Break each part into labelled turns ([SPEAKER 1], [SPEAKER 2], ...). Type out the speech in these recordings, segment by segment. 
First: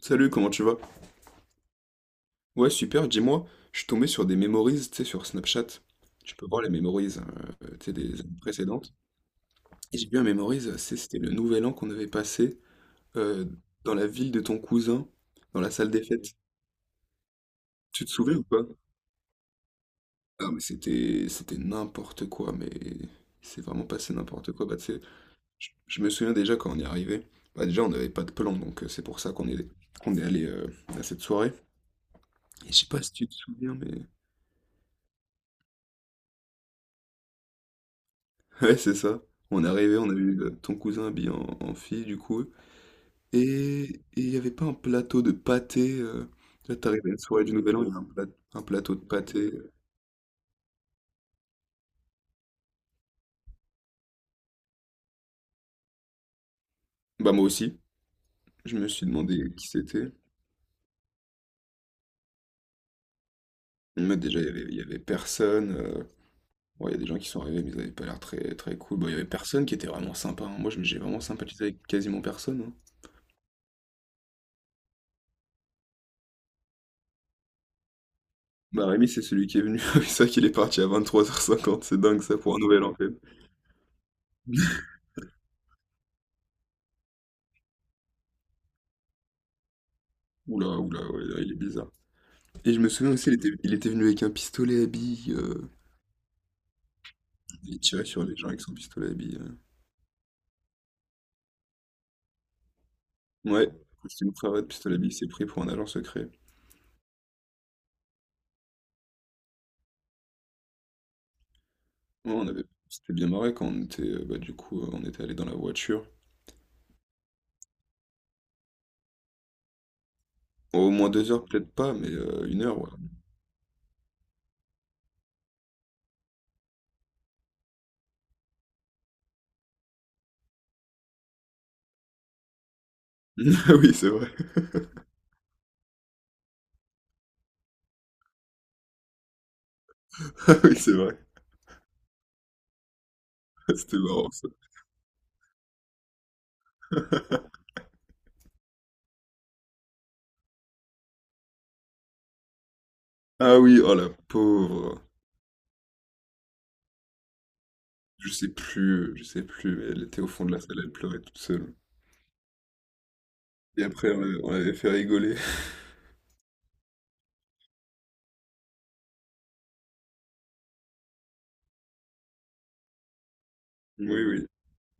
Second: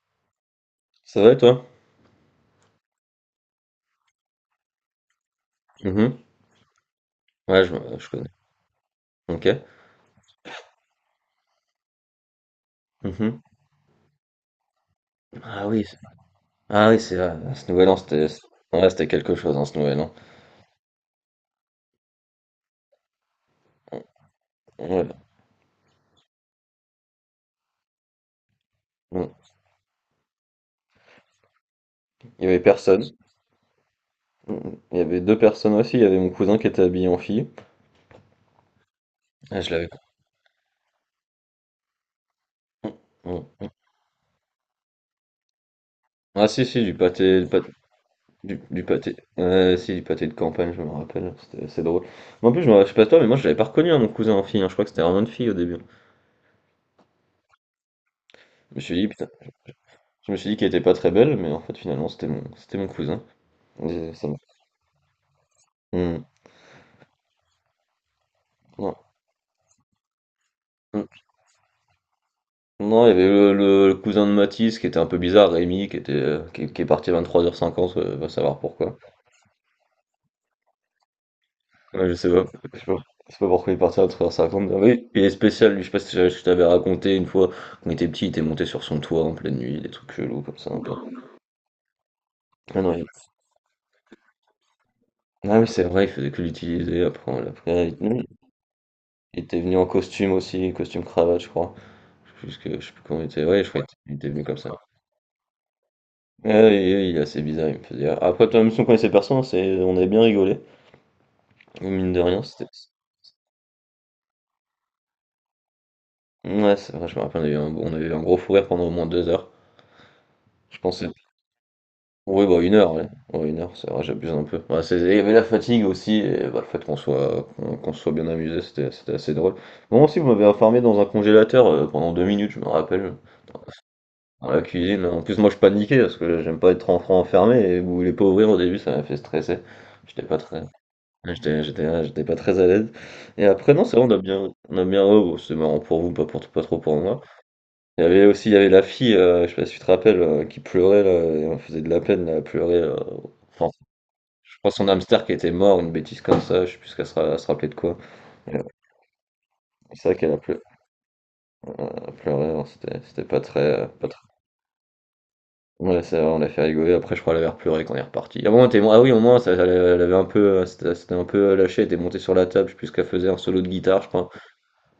[SPEAKER 1] Salut, comment tu vas?
[SPEAKER 2] Ça va et toi?
[SPEAKER 1] Ouais, super, dis-moi, je suis tombé sur des memories, tu sais, sur Snapchat.
[SPEAKER 2] Mmh.
[SPEAKER 1] Tu peux voir les memories,
[SPEAKER 2] Ouais, je
[SPEAKER 1] tu sais,
[SPEAKER 2] je
[SPEAKER 1] des
[SPEAKER 2] connais.
[SPEAKER 1] années précédentes.
[SPEAKER 2] OK.
[SPEAKER 1] Et j'ai vu un memories, c'était le nouvel an qu'on avait passé
[SPEAKER 2] Mmh.
[SPEAKER 1] euh, dans la ville de ton cousin, dans
[SPEAKER 2] Ah
[SPEAKER 1] la
[SPEAKER 2] oui,
[SPEAKER 1] salle
[SPEAKER 2] c'est
[SPEAKER 1] des fêtes.
[SPEAKER 2] ah oui, c'est vrai, ce Nouvel An,
[SPEAKER 1] Tu te
[SPEAKER 2] c'était,
[SPEAKER 1] souviens ou pas?
[SPEAKER 2] ouais, c'était quelque chose, hein, ce Nouvel An.
[SPEAKER 1] Ah, mais c'était n'importe quoi, mais c'est vraiment passé n'importe quoi. Bah, tu sais,
[SPEAKER 2] Ouais,
[SPEAKER 1] je me souviens déjà quand on est arrivé. Bah, déjà, on n'avait pas de plan, donc c'est pour ça
[SPEAKER 2] mmh.
[SPEAKER 1] qu'on est allé à cette soirée.
[SPEAKER 2] Il y avait
[SPEAKER 1] Et je sais pas
[SPEAKER 2] personne.
[SPEAKER 1] si tu te souviens, mais.
[SPEAKER 2] Mmh. Il y avait 2 personnes aussi, il y avait mon cousin qui était habillé en fille.
[SPEAKER 1] Ouais, c'est ça.
[SPEAKER 2] Ah,
[SPEAKER 1] On est
[SPEAKER 2] je l'avais.
[SPEAKER 1] arrivé, on a vu ton cousin habillé en fille, du coup.
[SPEAKER 2] Mmh, mmh, mmh.
[SPEAKER 1] Et et il n'y avait pas un plateau de pâté.
[SPEAKER 2] Ah si,
[SPEAKER 1] Là,
[SPEAKER 2] si, du
[SPEAKER 1] t'arrives à une
[SPEAKER 2] pâté
[SPEAKER 1] soirée
[SPEAKER 2] du
[SPEAKER 1] du
[SPEAKER 2] pâ
[SPEAKER 1] Nouvel An, il y a
[SPEAKER 2] du
[SPEAKER 1] un
[SPEAKER 2] du
[SPEAKER 1] plateau de
[SPEAKER 2] pâté
[SPEAKER 1] pâté.
[SPEAKER 2] ouais, si, du pâté de campagne, je me rappelle, c'était assez drôle. Mais en plus, je sais pas toi, mais moi, je l'avais pas reconnu, hein, mon cousin en fille, hein, je crois que c'était vraiment une fille au début.
[SPEAKER 1] Bah, moi aussi.
[SPEAKER 2] Je
[SPEAKER 1] Je
[SPEAKER 2] me
[SPEAKER 1] me
[SPEAKER 2] suis
[SPEAKER 1] suis
[SPEAKER 2] dit: «Putain»,
[SPEAKER 1] demandé qui c'était.
[SPEAKER 2] je me suis dit qu'elle était pas très belle, mais en fait, finalement, c'était mon cousin. Et
[SPEAKER 1] Mais
[SPEAKER 2] ça m'a.
[SPEAKER 1] déjà, il y avait personne.
[SPEAKER 2] Mmh.
[SPEAKER 1] Bon, il y a des gens qui sont arrivés, mais ils n'avaient pas l'air très, très
[SPEAKER 2] Non.
[SPEAKER 1] cool. Bon, il y avait personne qui était vraiment sympa, hein. Moi, j'ai
[SPEAKER 2] Mmh.
[SPEAKER 1] vraiment sympathisé avec quasiment personne, hein.
[SPEAKER 2] Non, il y avait le cousin de Mathis qui était un peu bizarre, Rémi, qui est parti à 23h50, va savoir
[SPEAKER 1] Bah,
[SPEAKER 2] pourquoi.
[SPEAKER 1] Rémi, c'est celui qui est venu. C'est ça qu'il est parti à 23h50. C'est
[SPEAKER 2] Ouais,
[SPEAKER 1] dingue, ça, pour un
[SPEAKER 2] je
[SPEAKER 1] nouvel
[SPEAKER 2] sais
[SPEAKER 1] an,
[SPEAKER 2] pas,
[SPEAKER 1] quand même.
[SPEAKER 2] je sais pas pourquoi il est parti à 23h50. Mais oui, il est spécial, lui, je sais pas si je t'avais raconté une fois, quand il était petit, il était monté sur son toit en pleine nuit, des trucs chelous comme ça
[SPEAKER 1] Oula,
[SPEAKER 2] un peu.
[SPEAKER 1] oula, ouais, là, il est bizarre. Et
[SPEAKER 2] Ah
[SPEAKER 1] je me
[SPEAKER 2] non, il-
[SPEAKER 1] souviens aussi, il était venu avec un pistolet à billes.
[SPEAKER 2] ah oui, c'est vrai, il faisait que l'utiliser après.
[SPEAKER 1] Il
[SPEAKER 2] Après, il
[SPEAKER 1] tirait
[SPEAKER 2] oui,
[SPEAKER 1] sur les gens avec son pistolet à billes.
[SPEAKER 2] il
[SPEAKER 1] euh.
[SPEAKER 2] était venu en costume aussi, costume cravate, je crois. Je sais plus comment il était, ouais, je
[SPEAKER 1] Ouais,
[SPEAKER 2] crois qu'il
[SPEAKER 1] c'était
[SPEAKER 2] était
[SPEAKER 1] une
[SPEAKER 2] venu
[SPEAKER 1] frère
[SPEAKER 2] comme
[SPEAKER 1] de
[SPEAKER 2] ça.
[SPEAKER 1] pistolet à billes, c'est pris pour un agent secret.
[SPEAKER 2] Ah oui, oui, oui, il est assez bizarre, il me faisait. Après, toi, même si on connaissait personne, on avait bien rigolé. Et mine de
[SPEAKER 1] Ouais,
[SPEAKER 2] rien,
[SPEAKER 1] on avait...
[SPEAKER 2] c'était.
[SPEAKER 1] C'était bien marré quand on était, bah, du coup, on était allé dans la voiture.
[SPEAKER 2] Ouais, c'est vrai, je me rappelle, on avait eu un gros fou rire pendant au moins 2 heures. Je
[SPEAKER 1] Au
[SPEAKER 2] pensais.
[SPEAKER 1] moins 2 heures, peut-être pas, mais
[SPEAKER 2] Oui, bah
[SPEAKER 1] une
[SPEAKER 2] une
[SPEAKER 1] heure, ouais.
[SPEAKER 2] heure, ouais. Ouais, une heure, c'est vrai, j'abuse un peu. Ouais, il y avait la fatigue aussi, et bah, le fait qu'on se soit bien amusé, c'était assez drôle. Bon, aussi, vous m'avez enfermé dans un congélateur pendant 2 minutes, je me rappelle,
[SPEAKER 1] Ah oui, c'est vrai.
[SPEAKER 2] dans la cuisine. En plus, moi, je paniquais parce que j'aime pas être enfant enfermé, et vous voulez pas ouvrir au début, ça m'a fait stresser. J'étais pas
[SPEAKER 1] Ah
[SPEAKER 2] très.
[SPEAKER 1] oui, c'est vrai.
[SPEAKER 2] Ouais, J'étais j'étais ouais, j'étais pas très à l'aise. Et après, non, c'est
[SPEAKER 1] C'était
[SPEAKER 2] vrai,
[SPEAKER 1] marrant, ça.
[SPEAKER 2] on a bien oh, c'est marrant pour vous, pas trop pour moi. Il y avait la fille, je sais pas si tu te rappelles, qui pleurait là et on faisait de la peine, là, elle pleurait,
[SPEAKER 1] Ah
[SPEAKER 2] enfin,
[SPEAKER 1] oui, oh la
[SPEAKER 2] je crois son
[SPEAKER 1] pauvre.
[SPEAKER 2] hamster qui était mort, une bêtise comme ça, je sais plus ce qu'elle se ra elle se rappelait de quoi. Et
[SPEAKER 1] Je sais plus, mais elle
[SPEAKER 2] c'est vrai
[SPEAKER 1] était au
[SPEAKER 2] qu'elle a
[SPEAKER 1] fond de la
[SPEAKER 2] pleu
[SPEAKER 1] salle, elle pleurait toute seule.
[SPEAKER 2] elle pleurait, alors c'était pas
[SPEAKER 1] Et
[SPEAKER 2] très, pas
[SPEAKER 1] après,
[SPEAKER 2] très.
[SPEAKER 1] on l'avait fait rigoler.
[SPEAKER 2] Ouais, c'est vrai, on l'a fait rigoler, après je crois elle avait pleuré quand on est reparti. Ah bon, elle était ah oui, au moins ça, elle avait un peu, elle s'était un peu lâché. Elle était montée sur la table, je sais plus ce qu'elle faisait, un solo de guitare, je
[SPEAKER 1] Oui,
[SPEAKER 2] crois.
[SPEAKER 1] oui.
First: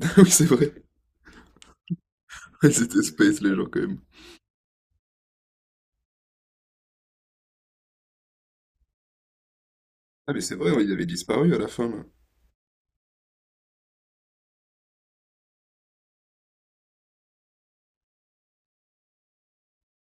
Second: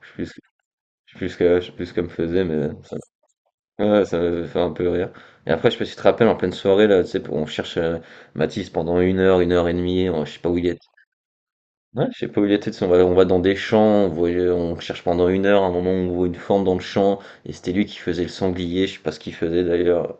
[SPEAKER 2] Je
[SPEAKER 1] Oui,
[SPEAKER 2] Je
[SPEAKER 1] c'est vrai.
[SPEAKER 2] sais plus ce que je sais plus ce qu'elle me faisait, mais ça,
[SPEAKER 1] C'était space, les gens, quand même.
[SPEAKER 2] ouais, ça m'avait fait un peu rire. Et après, je sais pas si tu te rappelles, en pleine soirée, là, tu sais, on cherche, Mathis pendant une heure et demie, on je
[SPEAKER 1] Ah
[SPEAKER 2] sais
[SPEAKER 1] mais
[SPEAKER 2] pas
[SPEAKER 1] c'est
[SPEAKER 2] où il
[SPEAKER 1] vrai,
[SPEAKER 2] est.
[SPEAKER 1] ouais, il avait disparu à la fin là.
[SPEAKER 2] Ouais, je sais pas où il était, tu sais, on va dans des champs, on cherche pendant une heure, à un moment, on voit une forme dans le champ et c'était lui qui faisait le sanglier, je sais pas ce qu'il faisait d'ailleurs,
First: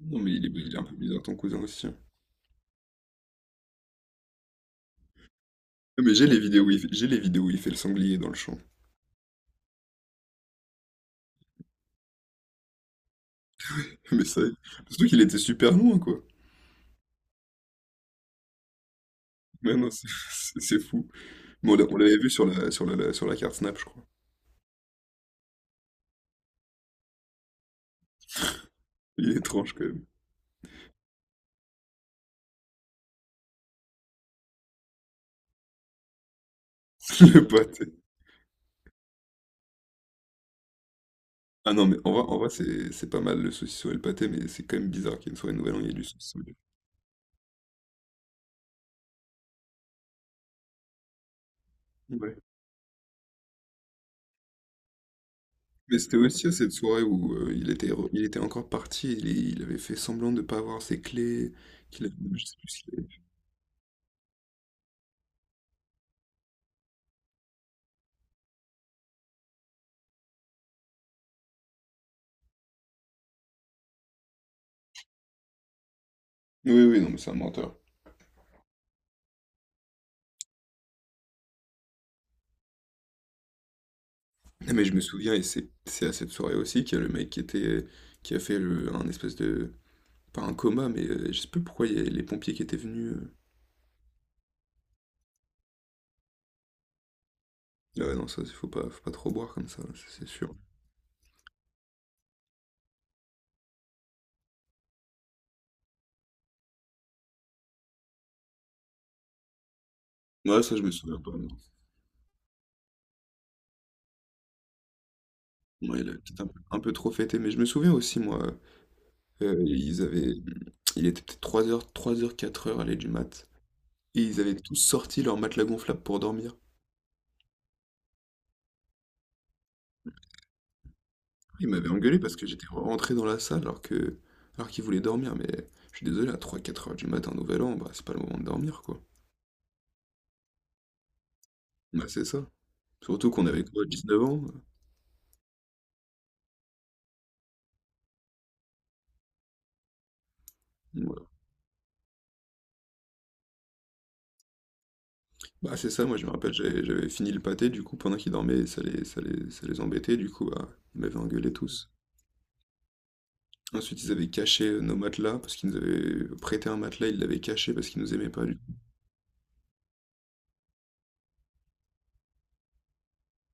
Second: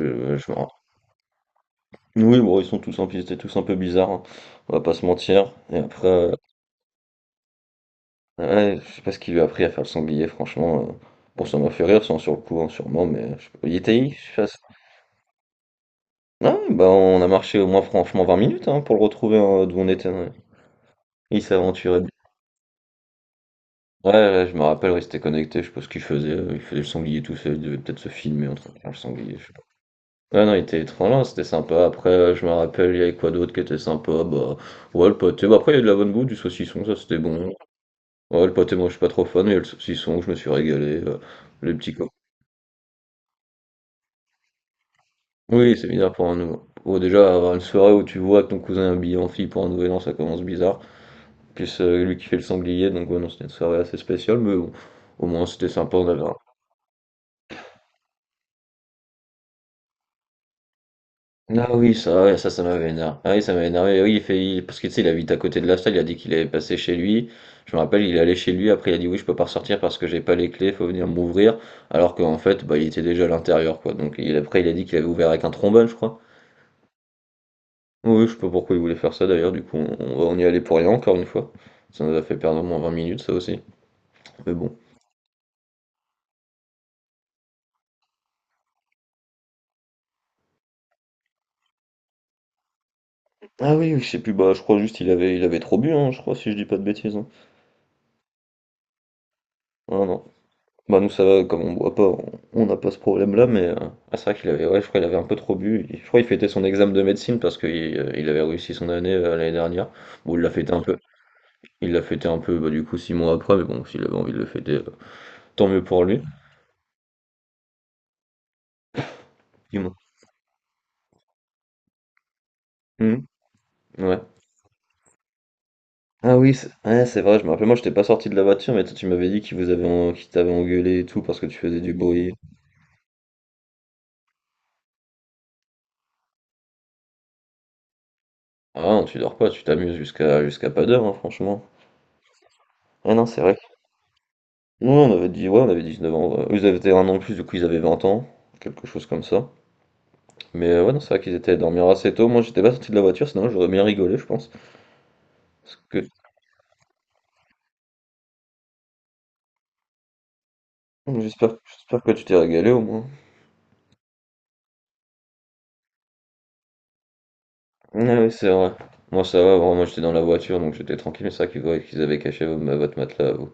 [SPEAKER 1] Non mais il
[SPEAKER 2] je
[SPEAKER 1] est,
[SPEAKER 2] me ran.
[SPEAKER 1] il est un peu bizarre ton cousin aussi, hein.
[SPEAKER 2] Oui, bon, ils étaient tous un peu bizarres, hein, on va pas se mentir et
[SPEAKER 1] Ah,
[SPEAKER 2] après,
[SPEAKER 1] mais j'ai les vidéos où il fait le sanglier dans le champ.
[SPEAKER 2] ouais, je sais pas ce qu'il lui a appris à faire le sanglier franchement, bon, ça m'a fait rire, sans sur le coup, hein, sûrement, mais je sais pas, il était.
[SPEAKER 1] Mais ça, surtout qu'il était super loin quoi.
[SPEAKER 2] Ah ouais, bah, on a marché au moins franchement 20 minutes, hein, pour le retrouver, hein,
[SPEAKER 1] Mais
[SPEAKER 2] d'où on
[SPEAKER 1] non, c'est
[SPEAKER 2] était, ouais.
[SPEAKER 1] c'est fou.
[SPEAKER 2] Il
[SPEAKER 1] Mais on
[SPEAKER 2] s'aventurait bien.
[SPEAKER 1] l'avait vu sur la, sur la carte Snap, je crois.
[SPEAKER 2] Ouais, ouais, je me rappelle, ouais, il s'était connecté, je sais pas ce qu'il faisait, il faisait le sanglier tout seul, il devait peut-être se filmer en train de faire le
[SPEAKER 1] Il
[SPEAKER 2] sanglier,
[SPEAKER 1] est
[SPEAKER 2] je sais pas.
[SPEAKER 1] étrange quand même.
[SPEAKER 2] Ouais, non, il était étrange, hein, c'était sympa. Après, je me rappelle, il y avait quoi d'autre qui était sympa? Bah, ouais, le pâté, bah, après il y a de la bonne bouffe, du saucisson, ça c'était
[SPEAKER 1] Le
[SPEAKER 2] bon.
[SPEAKER 1] pâté.
[SPEAKER 2] Ouais, le pâté, moi, je suis pas trop fan, mais il y a le saucisson, je me suis régalé,
[SPEAKER 1] Ah
[SPEAKER 2] les
[SPEAKER 1] non
[SPEAKER 2] petits
[SPEAKER 1] mais
[SPEAKER 2] co.
[SPEAKER 1] en vrai c'est pas mal le saucisson et le pâté, mais c'est quand même bizarre qu'il y ait une soirée de Nouvel
[SPEAKER 2] Oui,
[SPEAKER 1] An, il
[SPEAKER 2] c'est
[SPEAKER 1] y ait du
[SPEAKER 2] bizarre pour un
[SPEAKER 1] saucisson. Et
[SPEAKER 2] nouveau ouais, déjà, avoir une soirée où tu vois que ton cousin est habillé en fille pour un nouvel an, ça commence bizarre. Plus lui qui fait
[SPEAKER 1] Ouais.
[SPEAKER 2] le sanglier, donc ouais, non, c'était une soirée assez spéciale, mais bon, au moins c'était sympa,
[SPEAKER 1] Mais
[SPEAKER 2] on
[SPEAKER 1] c'était
[SPEAKER 2] avait un-.
[SPEAKER 1] aussi à cette soirée où il était encore parti, il avait fait semblant de ne pas avoir ses clés,
[SPEAKER 2] Ah oui,
[SPEAKER 1] qu'il avait,
[SPEAKER 2] ça, ouais,
[SPEAKER 1] je
[SPEAKER 2] ça,
[SPEAKER 1] sais
[SPEAKER 2] ça
[SPEAKER 1] plus ce
[SPEAKER 2] m'avait énervé.
[SPEAKER 1] qu'il
[SPEAKER 2] Ah oui, ça m'avait énervé. Oui, parce que tu sais, il habite à côté de la salle, il a dit qu'il avait passé chez lui. Je me rappelle, il est allé chez lui, après il a dit oui, je peux pas ressortir parce que j'ai pas les clés, faut venir m'ouvrir. Alors qu'en fait, bah, il était déjà à l'intérieur, quoi. Donc il, après, il a dit qu'il avait ouvert avec un trombone, je crois.
[SPEAKER 1] Oui, oui, non, mais c'est un menteur.
[SPEAKER 2] Oui, je sais pas pourquoi il voulait faire ça d'ailleurs, du coup, on y allait pour rien encore une fois. Ça nous a fait perdre au moins 20 minutes, ça aussi. Mais bon.
[SPEAKER 1] Mais je me souviens, et c'est à cette soirée aussi, qu'il y a le mec qui était, qui a fait un espèce de, pas un coma, mais je sais plus pourquoi il y a les pompiers qui étaient venus.
[SPEAKER 2] Ah oui, oui, je sais plus, bah, je crois juste il avait trop bu, hein, je crois, si je dis pas de bêtises, hein.
[SPEAKER 1] Ah ouais, non, ça, faut pas trop boire comme ça,
[SPEAKER 2] Non, non.
[SPEAKER 1] c'est sûr.
[SPEAKER 2] Bah, nous, ça va, comme on boit pas, on n'a pas ce problème-là, mais ah, c'est vrai qu'il avait, ouais, je crois qu'il avait un peu trop bu. Je crois qu'il fêtait son examen de médecine parce qu'il il avait réussi son année l'année dernière. Bon,
[SPEAKER 1] Ouais, ça, je me souviens pas, non.
[SPEAKER 2] il l'a fêté un peu, bah, du coup, 6 mois après, mais bon, s'il avait envie de le fêter, tant mieux
[SPEAKER 1] Ouais,
[SPEAKER 2] pour
[SPEAKER 1] il a
[SPEAKER 2] lui.
[SPEAKER 1] peut-être un peu trop fêté, mais je me souviens aussi, moi,
[SPEAKER 2] Dis-moi.
[SPEAKER 1] ils avaient, il était peut-être trois heures quatre heures à l'aller du
[SPEAKER 2] Mhm,
[SPEAKER 1] mat,
[SPEAKER 2] ouais.
[SPEAKER 1] et ils avaient tous sorti leur matelas gonflable pour
[SPEAKER 2] Ah oui,
[SPEAKER 1] dormir.
[SPEAKER 2] c'est, ouais, c'est vrai, je me rappelle, moi, j'étais pas sorti de la voiture, mais toi, tu m'avais dit qu'il vous avait, en- qu'il t'avait engueulé et tout parce que tu
[SPEAKER 1] Il
[SPEAKER 2] faisais
[SPEAKER 1] m'avait
[SPEAKER 2] du
[SPEAKER 1] engueulé
[SPEAKER 2] bruit.
[SPEAKER 1] parce que j'étais rentré dans la salle alors qu'il voulait dormir, mais je suis désolé, à trois quatre heures du matin, Nouvel An, bah, c'est pas le moment de
[SPEAKER 2] Ah
[SPEAKER 1] dormir, quoi.
[SPEAKER 2] non, tu dors pas, tu t'amuses jusqu'à pas d'heure, hein, franchement.
[SPEAKER 1] Bah, c'est ça.
[SPEAKER 2] Ah non,
[SPEAKER 1] Surtout
[SPEAKER 2] c'est
[SPEAKER 1] qu'on
[SPEAKER 2] vrai.
[SPEAKER 1] avait quoi, 19 ans?
[SPEAKER 2] Non, on avait dit, ouais, on avait 19 ans. Ouais. Eux, ils avaient un an de plus, du coup, ils avaient 20 ans, quelque chose comme ça. Mais ouais, non, c'est vrai
[SPEAKER 1] Voilà.
[SPEAKER 2] qu'ils étaient à dormir assez tôt. Moi, j'étais pas sorti de la voiture, sinon j'aurais bien rigolé, je pense.
[SPEAKER 1] Bah,
[SPEAKER 2] Parce
[SPEAKER 1] c'est
[SPEAKER 2] que
[SPEAKER 1] ça, moi je me rappelle, j'avais fini le pâté, du coup, pendant qu'ils dormaient, ça les embêtait, du coup, bah, ils m'avaient engueulé
[SPEAKER 2] j'espère
[SPEAKER 1] tous.
[SPEAKER 2] j'espère que tu t'es régalé au moins.
[SPEAKER 1] Ensuite, ils avaient caché nos matelas, parce qu'ils nous avaient prêté un matelas, ils l'avaient caché parce qu'ils nous
[SPEAKER 2] Ah
[SPEAKER 1] aimaient
[SPEAKER 2] oui,
[SPEAKER 1] pas,
[SPEAKER 2] c'est
[SPEAKER 1] du
[SPEAKER 2] vrai.
[SPEAKER 1] coup.
[SPEAKER 2] Moi, ça va, vraiment, moi, j'étais dans la voiture, donc j'étais tranquille, mais c'est vrai qu'ils voyaient qu'ils avaient caché votre matelas à vous.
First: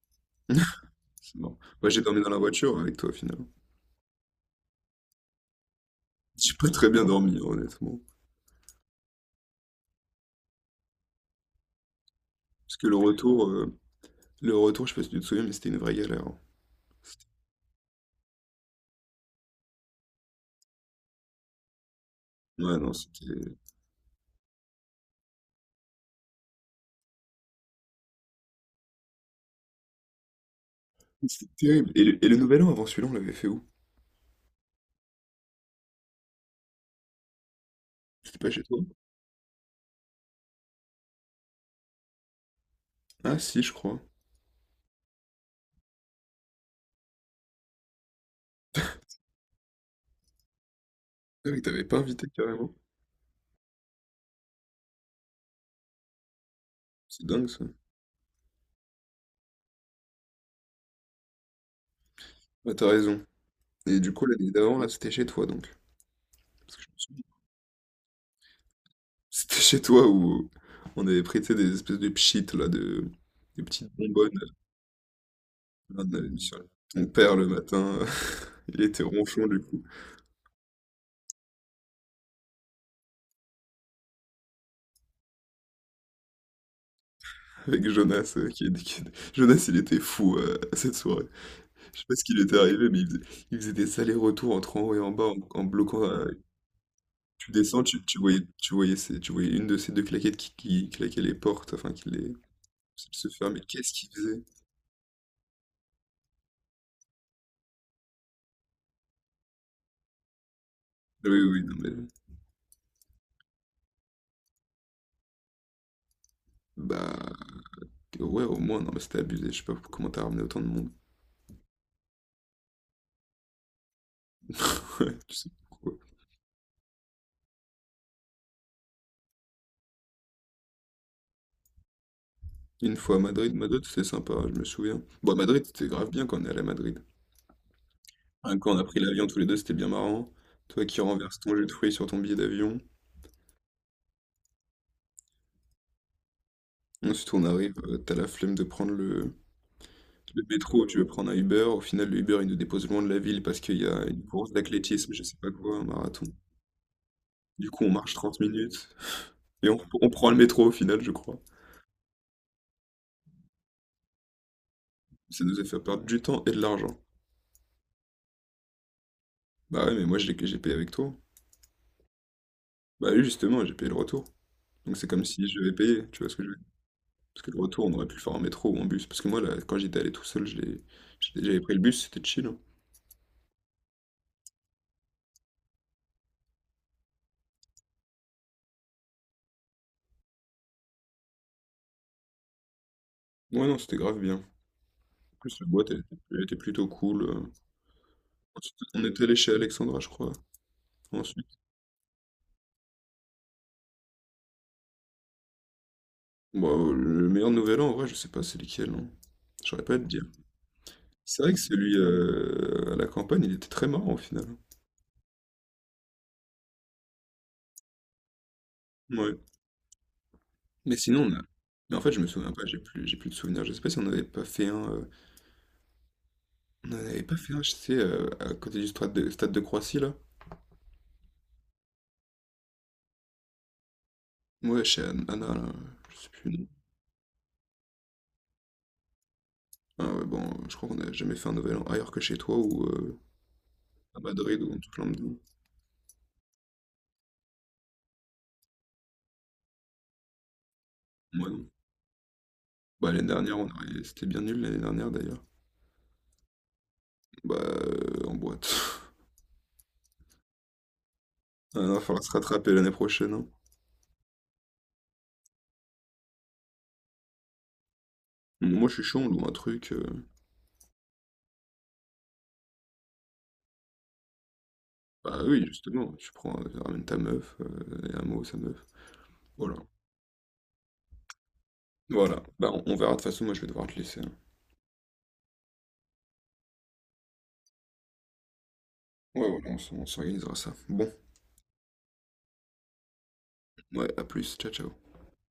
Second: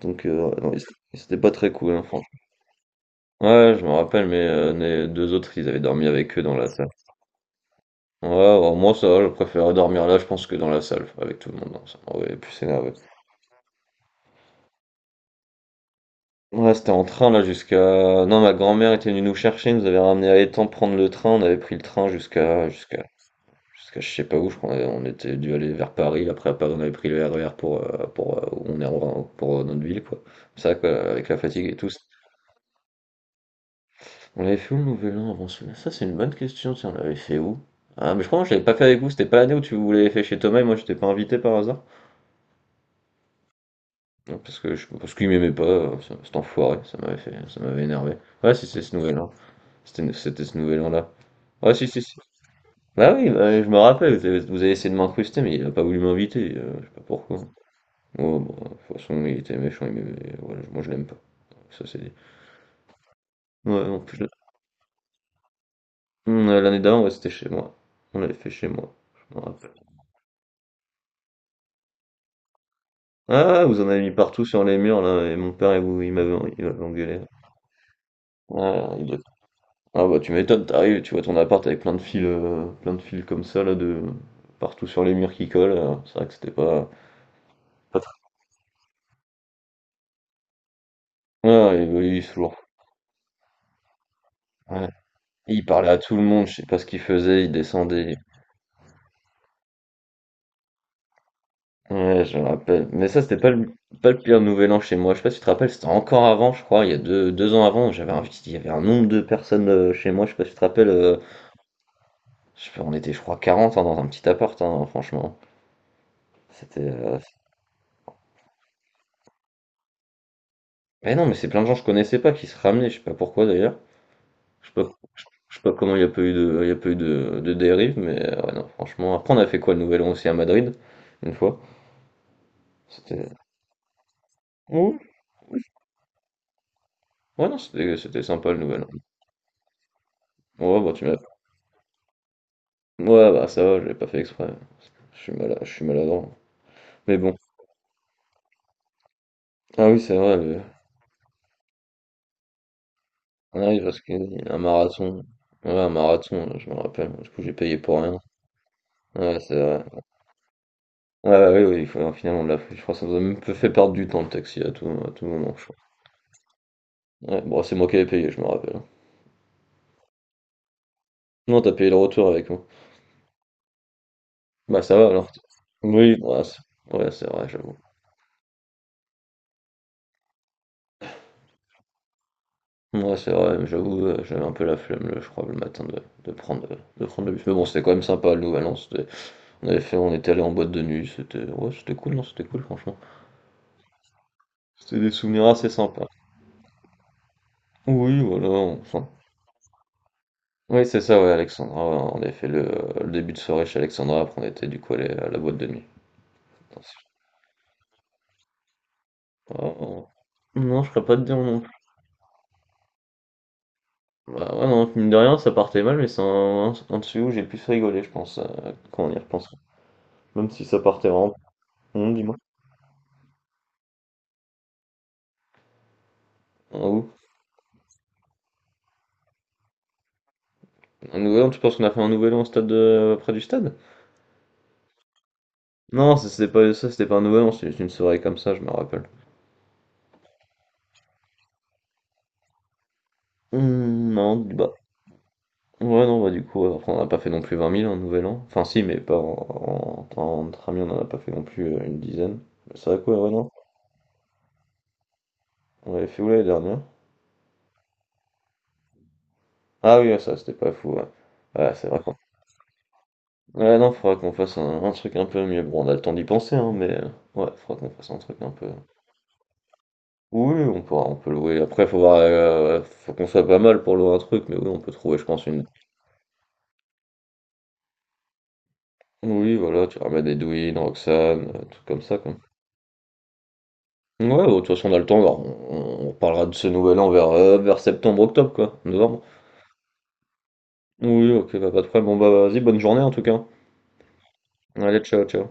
[SPEAKER 2] Donc, ouais, non,
[SPEAKER 1] C'est
[SPEAKER 2] c'était pas
[SPEAKER 1] marrant.
[SPEAKER 2] très
[SPEAKER 1] Moi,
[SPEAKER 2] cool,
[SPEAKER 1] j'ai
[SPEAKER 2] hein,
[SPEAKER 1] dormi
[SPEAKER 2] franchement.
[SPEAKER 1] dans la voiture avec toi, finalement.
[SPEAKER 2] Ouais, je me rappelle, mais les deux autres, ils avaient dormi avec eux dans
[SPEAKER 1] J'ai
[SPEAKER 2] la
[SPEAKER 1] pas
[SPEAKER 2] salle.
[SPEAKER 1] très bien dormi, honnêtement.
[SPEAKER 2] Ouais, bah, moi ça va, je préfère dormir là, je pense, que dans la salle, avec tout le monde, non, ça m'aurait plus
[SPEAKER 1] Parce que
[SPEAKER 2] énervé.
[SPEAKER 1] le retour, je sais pas si tu te souviens, mais c'était une vraie galère, hein.
[SPEAKER 2] Ouais, c'était en train là jusqu'à. Non, ma grand-mère était venue nous chercher, nous avait ramené à l'étang prendre le train, on avait pris le train jusqu'à.
[SPEAKER 1] Ouais, non,
[SPEAKER 2] jusqu'à.
[SPEAKER 1] c'était
[SPEAKER 2] jusqu'à je sais pas où, je crois, on était dû aller vers Paris, après à Paris on avait pris le RER pour. Pour où on est en- pour notre ville, quoi. Ça, quoi, avec la
[SPEAKER 1] c'était
[SPEAKER 2] fatigue et tout.
[SPEAKER 1] terrible. Et le nouvel an avant celui-là, on l'avait fait où?
[SPEAKER 2] On l'avait fait où le Nouvel An avant celui-là? Ça, c'est une bonne question, tiens, on l'avait fait où? Ah, mais je
[SPEAKER 1] C'était
[SPEAKER 2] crois que
[SPEAKER 1] pas
[SPEAKER 2] je
[SPEAKER 1] chez
[SPEAKER 2] l'avais pas
[SPEAKER 1] toi?
[SPEAKER 2] fait avec vous, c'était pas l'année où tu vous l'avez fait chez Thomas et moi j'étais pas invité par hasard?
[SPEAKER 1] Ah, si, je crois.
[SPEAKER 2] Non, parce que je parce qu'il m'aimait pas, cet enfoiré, ça m'avait énervé. Ouais, si, c'est ce nouvel an. C'était ce nouvel an-là.
[SPEAKER 1] Ah oui,
[SPEAKER 2] Ouais,
[SPEAKER 1] t'avais
[SPEAKER 2] si,
[SPEAKER 1] pas
[SPEAKER 2] si, si.
[SPEAKER 1] invité carrément.
[SPEAKER 2] Bah oui, bah, je me rappelle, vous avez essayé de m'incruster, mais il a pas voulu m'inviter, je sais pas
[SPEAKER 1] C'est
[SPEAKER 2] pourquoi.
[SPEAKER 1] dingue ça.
[SPEAKER 2] Oh, bon, de toute façon, il était méchant, il m'aimait, voilà, moi je l'aime pas. Ça c'est dit.
[SPEAKER 1] Ah, t'as raison.
[SPEAKER 2] Ouais,
[SPEAKER 1] Et
[SPEAKER 2] en
[SPEAKER 1] du
[SPEAKER 2] plus,
[SPEAKER 1] coup, l'année d'avant, là, c'était chez toi donc.
[SPEAKER 2] on,
[SPEAKER 1] Parce
[SPEAKER 2] l'année
[SPEAKER 1] que je me
[SPEAKER 2] d'avant, ouais,
[SPEAKER 1] souviens.
[SPEAKER 2] c'était chez moi. On l'avait fait chez moi, je me
[SPEAKER 1] C'était
[SPEAKER 2] rappelle.
[SPEAKER 1] chez toi où on avait pris, tu sais, des espèces de pchites, là, de... des
[SPEAKER 2] Ah, vous en
[SPEAKER 1] petites
[SPEAKER 2] avez mis
[SPEAKER 1] bonbonnes,
[SPEAKER 2] partout
[SPEAKER 1] là.
[SPEAKER 2] sur les murs, là, et mon père, il
[SPEAKER 1] On avait
[SPEAKER 2] m'avait
[SPEAKER 1] mis sur
[SPEAKER 2] il m'avait
[SPEAKER 1] ton
[SPEAKER 2] engueulé.
[SPEAKER 1] père le matin, il
[SPEAKER 2] Ah,
[SPEAKER 1] était
[SPEAKER 2] il doit.
[SPEAKER 1] ronchon du coup,
[SPEAKER 2] Ah bah tu m'étonnes, t'arrives, tu vois ton appart avec plein de fils comme ça là de partout sur les murs qui collent. C'est vrai que c'était pas
[SPEAKER 1] avec
[SPEAKER 2] pas très.
[SPEAKER 1] Jonas, qui Jonas, il était fou, à cette soirée.
[SPEAKER 2] Ah et
[SPEAKER 1] Je sais pas
[SPEAKER 2] oui,
[SPEAKER 1] ce qui lui était
[SPEAKER 2] toujours.
[SPEAKER 1] arrivé, mais il faisait des allers-retours entre en
[SPEAKER 2] Ouais.
[SPEAKER 1] haut et en bas en
[SPEAKER 2] Il parlait à
[SPEAKER 1] bloquant.
[SPEAKER 2] tout le monde, je sais pas ce qu'il faisait,
[SPEAKER 1] Tu
[SPEAKER 2] il
[SPEAKER 1] descends, tu,
[SPEAKER 2] descendait.
[SPEAKER 1] tu voyais, tu voyais une de ces deux claquettes qui claquait les portes, enfin
[SPEAKER 2] Ouais, je me rappelle. Mais
[SPEAKER 1] qui
[SPEAKER 2] ça
[SPEAKER 1] se
[SPEAKER 2] c'était pas
[SPEAKER 1] fermait.
[SPEAKER 2] le
[SPEAKER 1] Qu'est-ce qu'il
[SPEAKER 2] pas le pire
[SPEAKER 1] faisait?
[SPEAKER 2] nouvel an chez moi. Je sais pas si tu te rappelles, c'était encore avant, je crois, il y a deux ans avant, il y avait un nombre de personnes chez moi. Je sais pas si tu te rappelles. euh,
[SPEAKER 1] Ah oui, oui, oui, non mais
[SPEAKER 2] je sais pas, on était je crois 40 hein, dans un petit appart, hein, franchement. C'était. euh,
[SPEAKER 1] bah ouais, au moins non mais c'était abusé. Je sais pas comment t'as ramené autant de monde.
[SPEAKER 2] Mais non, mais c'est plein de gens que je connaissais pas qui se ramenaient, je sais pas pourquoi d'ailleurs. Je sais pas
[SPEAKER 1] Ouais, tu sais
[SPEAKER 2] Je sais pas
[SPEAKER 1] pourquoi.
[SPEAKER 2] comment il n'y a pas eu de, il y a pas eu de dérive, mais ouais, non, franchement. Après, on a fait quoi le Nouvel An aussi à Madrid, une fois.
[SPEAKER 1] Une fois à
[SPEAKER 2] C'était.
[SPEAKER 1] Madrid, Madrid c'était sympa, je me
[SPEAKER 2] Ouais,
[SPEAKER 1] souviens. Bon, à Madrid c'était grave bien quand on est allé à Madrid.
[SPEAKER 2] ouais, non, c'était sympa le
[SPEAKER 1] Hein, quand on
[SPEAKER 2] Nouvel
[SPEAKER 1] a
[SPEAKER 2] An.
[SPEAKER 1] pris l'avion tous les deux, c'était bien marrant.
[SPEAKER 2] Ouais,
[SPEAKER 1] Toi
[SPEAKER 2] bah,
[SPEAKER 1] qui
[SPEAKER 2] tu m'as.
[SPEAKER 1] renverses ton jus de fruits sur ton billet d'avion.
[SPEAKER 2] Ouais, bah, ça va, je l'ai pas fait exprès. Je suis malade, je suis maladroit. Mais
[SPEAKER 1] Ensuite,
[SPEAKER 2] bon.
[SPEAKER 1] on arrive, t'as la flemme de prendre le,
[SPEAKER 2] Ah oui, c'est vrai,
[SPEAKER 1] Le métro, tu veux prendre un Uber, au final le Uber il nous dépose loin de la ville parce
[SPEAKER 2] on
[SPEAKER 1] qu'il
[SPEAKER 2] arrive
[SPEAKER 1] y
[SPEAKER 2] parce
[SPEAKER 1] a une
[SPEAKER 2] qu'il y
[SPEAKER 1] course
[SPEAKER 2] a un
[SPEAKER 1] d'athlétisme,
[SPEAKER 2] marathon.
[SPEAKER 1] je sais pas
[SPEAKER 2] Ouais,
[SPEAKER 1] quoi, un
[SPEAKER 2] un
[SPEAKER 1] marathon.
[SPEAKER 2] marathon, je me rappelle. Du coup, j'ai
[SPEAKER 1] Du
[SPEAKER 2] payé
[SPEAKER 1] coup on
[SPEAKER 2] pour
[SPEAKER 1] marche
[SPEAKER 2] rien.
[SPEAKER 1] 30 minutes
[SPEAKER 2] Ouais, c'est
[SPEAKER 1] et on,
[SPEAKER 2] vrai.
[SPEAKER 1] on prend le métro au final je
[SPEAKER 2] Ouais,
[SPEAKER 1] crois.
[SPEAKER 2] ouais, oui, oui, finalement, on l'a fait. Je crois que ça nous a même fait perdre du temps le taxi à tout
[SPEAKER 1] Ça
[SPEAKER 2] moment,
[SPEAKER 1] nous
[SPEAKER 2] je
[SPEAKER 1] a
[SPEAKER 2] crois.
[SPEAKER 1] fait perdre du temps et de l'argent.
[SPEAKER 2] Ouais, bon, c'est moi qui avais payé, je me rappelle.
[SPEAKER 1] Bah ouais mais moi j'ai payé avec toi.
[SPEAKER 2] Non, t'as payé le retour avec moi.
[SPEAKER 1] Bah lui justement j'ai payé le retour.
[SPEAKER 2] Bah ça
[SPEAKER 1] Donc c'est
[SPEAKER 2] va
[SPEAKER 1] comme
[SPEAKER 2] alors.
[SPEAKER 1] si je vais payer,
[SPEAKER 2] Oui,
[SPEAKER 1] tu vois ce que je veux dire.
[SPEAKER 2] ouais, c'est
[SPEAKER 1] Parce
[SPEAKER 2] vrai,
[SPEAKER 1] que le
[SPEAKER 2] j'avoue.
[SPEAKER 1] retour on aurait pu le faire en métro ou en bus. Parce que moi là, quand j'étais allé tout seul, j'avais pris le bus, c'était chill, hein.
[SPEAKER 2] Ouais, c'est vrai, mais j'avoue, j'avais un peu la flemme, le je crois, le matin de prendre le bus. Mais bon, c'était quand même sympa, le Nouvel An. On avait fait, on était allé en boîte de nuit, c'était ouais, c'était cool, non, c'était cool, franchement.
[SPEAKER 1] Ouais non c'était grave bien. En
[SPEAKER 2] C'était des souvenirs
[SPEAKER 1] plus la
[SPEAKER 2] assez
[SPEAKER 1] boîte
[SPEAKER 2] sympas.
[SPEAKER 1] elle était plutôt cool.
[SPEAKER 2] Oui, voilà, on
[SPEAKER 1] On
[SPEAKER 2] s'en-
[SPEAKER 1] était allé chez Alexandra je crois.
[SPEAKER 2] Oui, c'est ça, ouais,
[SPEAKER 1] Ensuite.
[SPEAKER 2] Alexandra. Ouais, on avait fait le début de soirée chez Alexandra, après on était du coup allé à la boîte de nuit.
[SPEAKER 1] Bah,
[SPEAKER 2] Attention.
[SPEAKER 1] le meilleur nouvel an, en vrai, je sais pas c'est lequel, hein. Je
[SPEAKER 2] Oh,
[SPEAKER 1] saurais pas te
[SPEAKER 2] oh.
[SPEAKER 1] dire.
[SPEAKER 2] Non, je pourrais pas te dire
[SPEAKER 1] C'est vrai que
[SPEAKER 2] mon.
[SPEAKER 1] celui à la campagne, il était très marrant au final.
[SPEAKER 2] Bah ouais, non, mine de rien, ça partait mal, mais c'est un dessus où j'ai le plus rigolé, je pense, quand on y
[SPEAKER 1] Ouais.
[SPEAKER 2] repense. Même si ça
[SPEAKER 1] Mais
[SPEAKER 2] partait
[SPEAKER 1] sinon,
[SPEAKER 2] vraiment.
[SPEAKER 1] on a... Mais en fait, je me
[SPEAKER 2] Dis-moi.
[SPEAKER 1] souviens pas, j'ai plus de souvenirs. Je sais pas si on n'avait pas fait un...
[SPEAKER 2] En
[SPEAKER 1] On n'en
[SPEAKER 2] où?
[SPEAKER 1] avait pas fait un, je sais, à côté du stade de Croissy, là.
[SPEAKER 2] Un nouvel an, tu penses qu'on a fait un nouvel an au stade de, près du stade?
[SPEAKER 1] Ouais, chez Anna, là.
[SPEAKER 2] Non,
[SPEAKER 1] Je sais plus. Non.
[SPEAKER 2] ça, c'était pas un nouvel an, c'était juste une soirée comme ça, je me rappelle.
[SPEAKER 1] Ah ouais, bon, je crois qu'on n'a jamais fait un nouvel an ailleurs que chez toi ou à
[SPEAKER 2] Non,
[SPEAKER 1] Madrid
[SPEAKER 2] bah.
[SPEAKER 1] ou en tout plein de...
[SPEAKER 2] Ouais, non, bah du coup, après, on n'a pas fait non plus 20 000 un nouvel an. Enfin, si, mais pas entre amis, on en a pas fait
[SPEAKER 1] Ouais,
[SPEAKER 2] non plus
[SPEAKER 1] non.
[SPEAKER 2] une dizaine. C'est vrai
[SPEAKER 1] Bah,
[SPEAKER 2] quoi, ouais,
[SPEAKER 1] l'année
[SPEAKER 2] ouais, non?
[SPEAKER 1] dernière, on a... c'était bien nul l'année dernière, d'ailleurs.
[SPEAKER 2] On avait fait où l'année dernière?
[SPEAKER 1] Bah, en boîte.
[SPEAKER 2] Ah oui, ça c'était pas fou, ouais. Ouais,
[SPEAKER 1] Ah
[SPEAKER 2] c'est vrai.
[SPEAKER 1] non, faudra se rattraper l'année prochaine, hein.
[SPEAKER 2] Ouais, non, faudra qu'on fasse un truc un peu mieux. Bon, on a le temps d'y penser, hein, mais ouais, faudra qu'on fasse un truc un peu.
[SPEAKER 1] Moi, je suis chaud, on loue un truc.
[SPEAKER 2] Oui, oui, on peut louer. Après, faut voir, faut qu'on soit pas mal pour louer un truc, mais oui, on peut trouver, je
[SPEAKER 1] Bah
[SPEAKER 2] pense,
[SPEAKER 1] oui,
[SPEAKER 2] une.
[SPEAKER 1] justement, tu prends, ramène ta meuf, et un mot, sa meuf.
[SPEAKER 2] Oui,
[SPEAKER 1] Voilà.
[SPEAKER 2] voilà, tu ramènes Edwin, Roxane, tout comme ça, quoi.
[SPEAKER 1] Voilà. Bah, on verra. De toute façon, moi, je vais devoir te laisser,
[SPEAKER 2] Ouais,
[SPEAKER 1] hein.
[SPEAKER 2] bon, de toute façon, on a le temps, alors, on parlera de ce nouvel an vers septembre, octobre, quoi, novembre.
[SPEAKER 1] Ouais, voilà, on s'organisera ça. Bon,
[SPEAKER 2] Oui, ok, bah, pas de problème. Bon, bah, vas-y, bonne journée en tout cas.
[SPEAKER 1] ouais, à plus. Ciao, ciao.
[SPEAKER 2] Allez, ciao, ciao.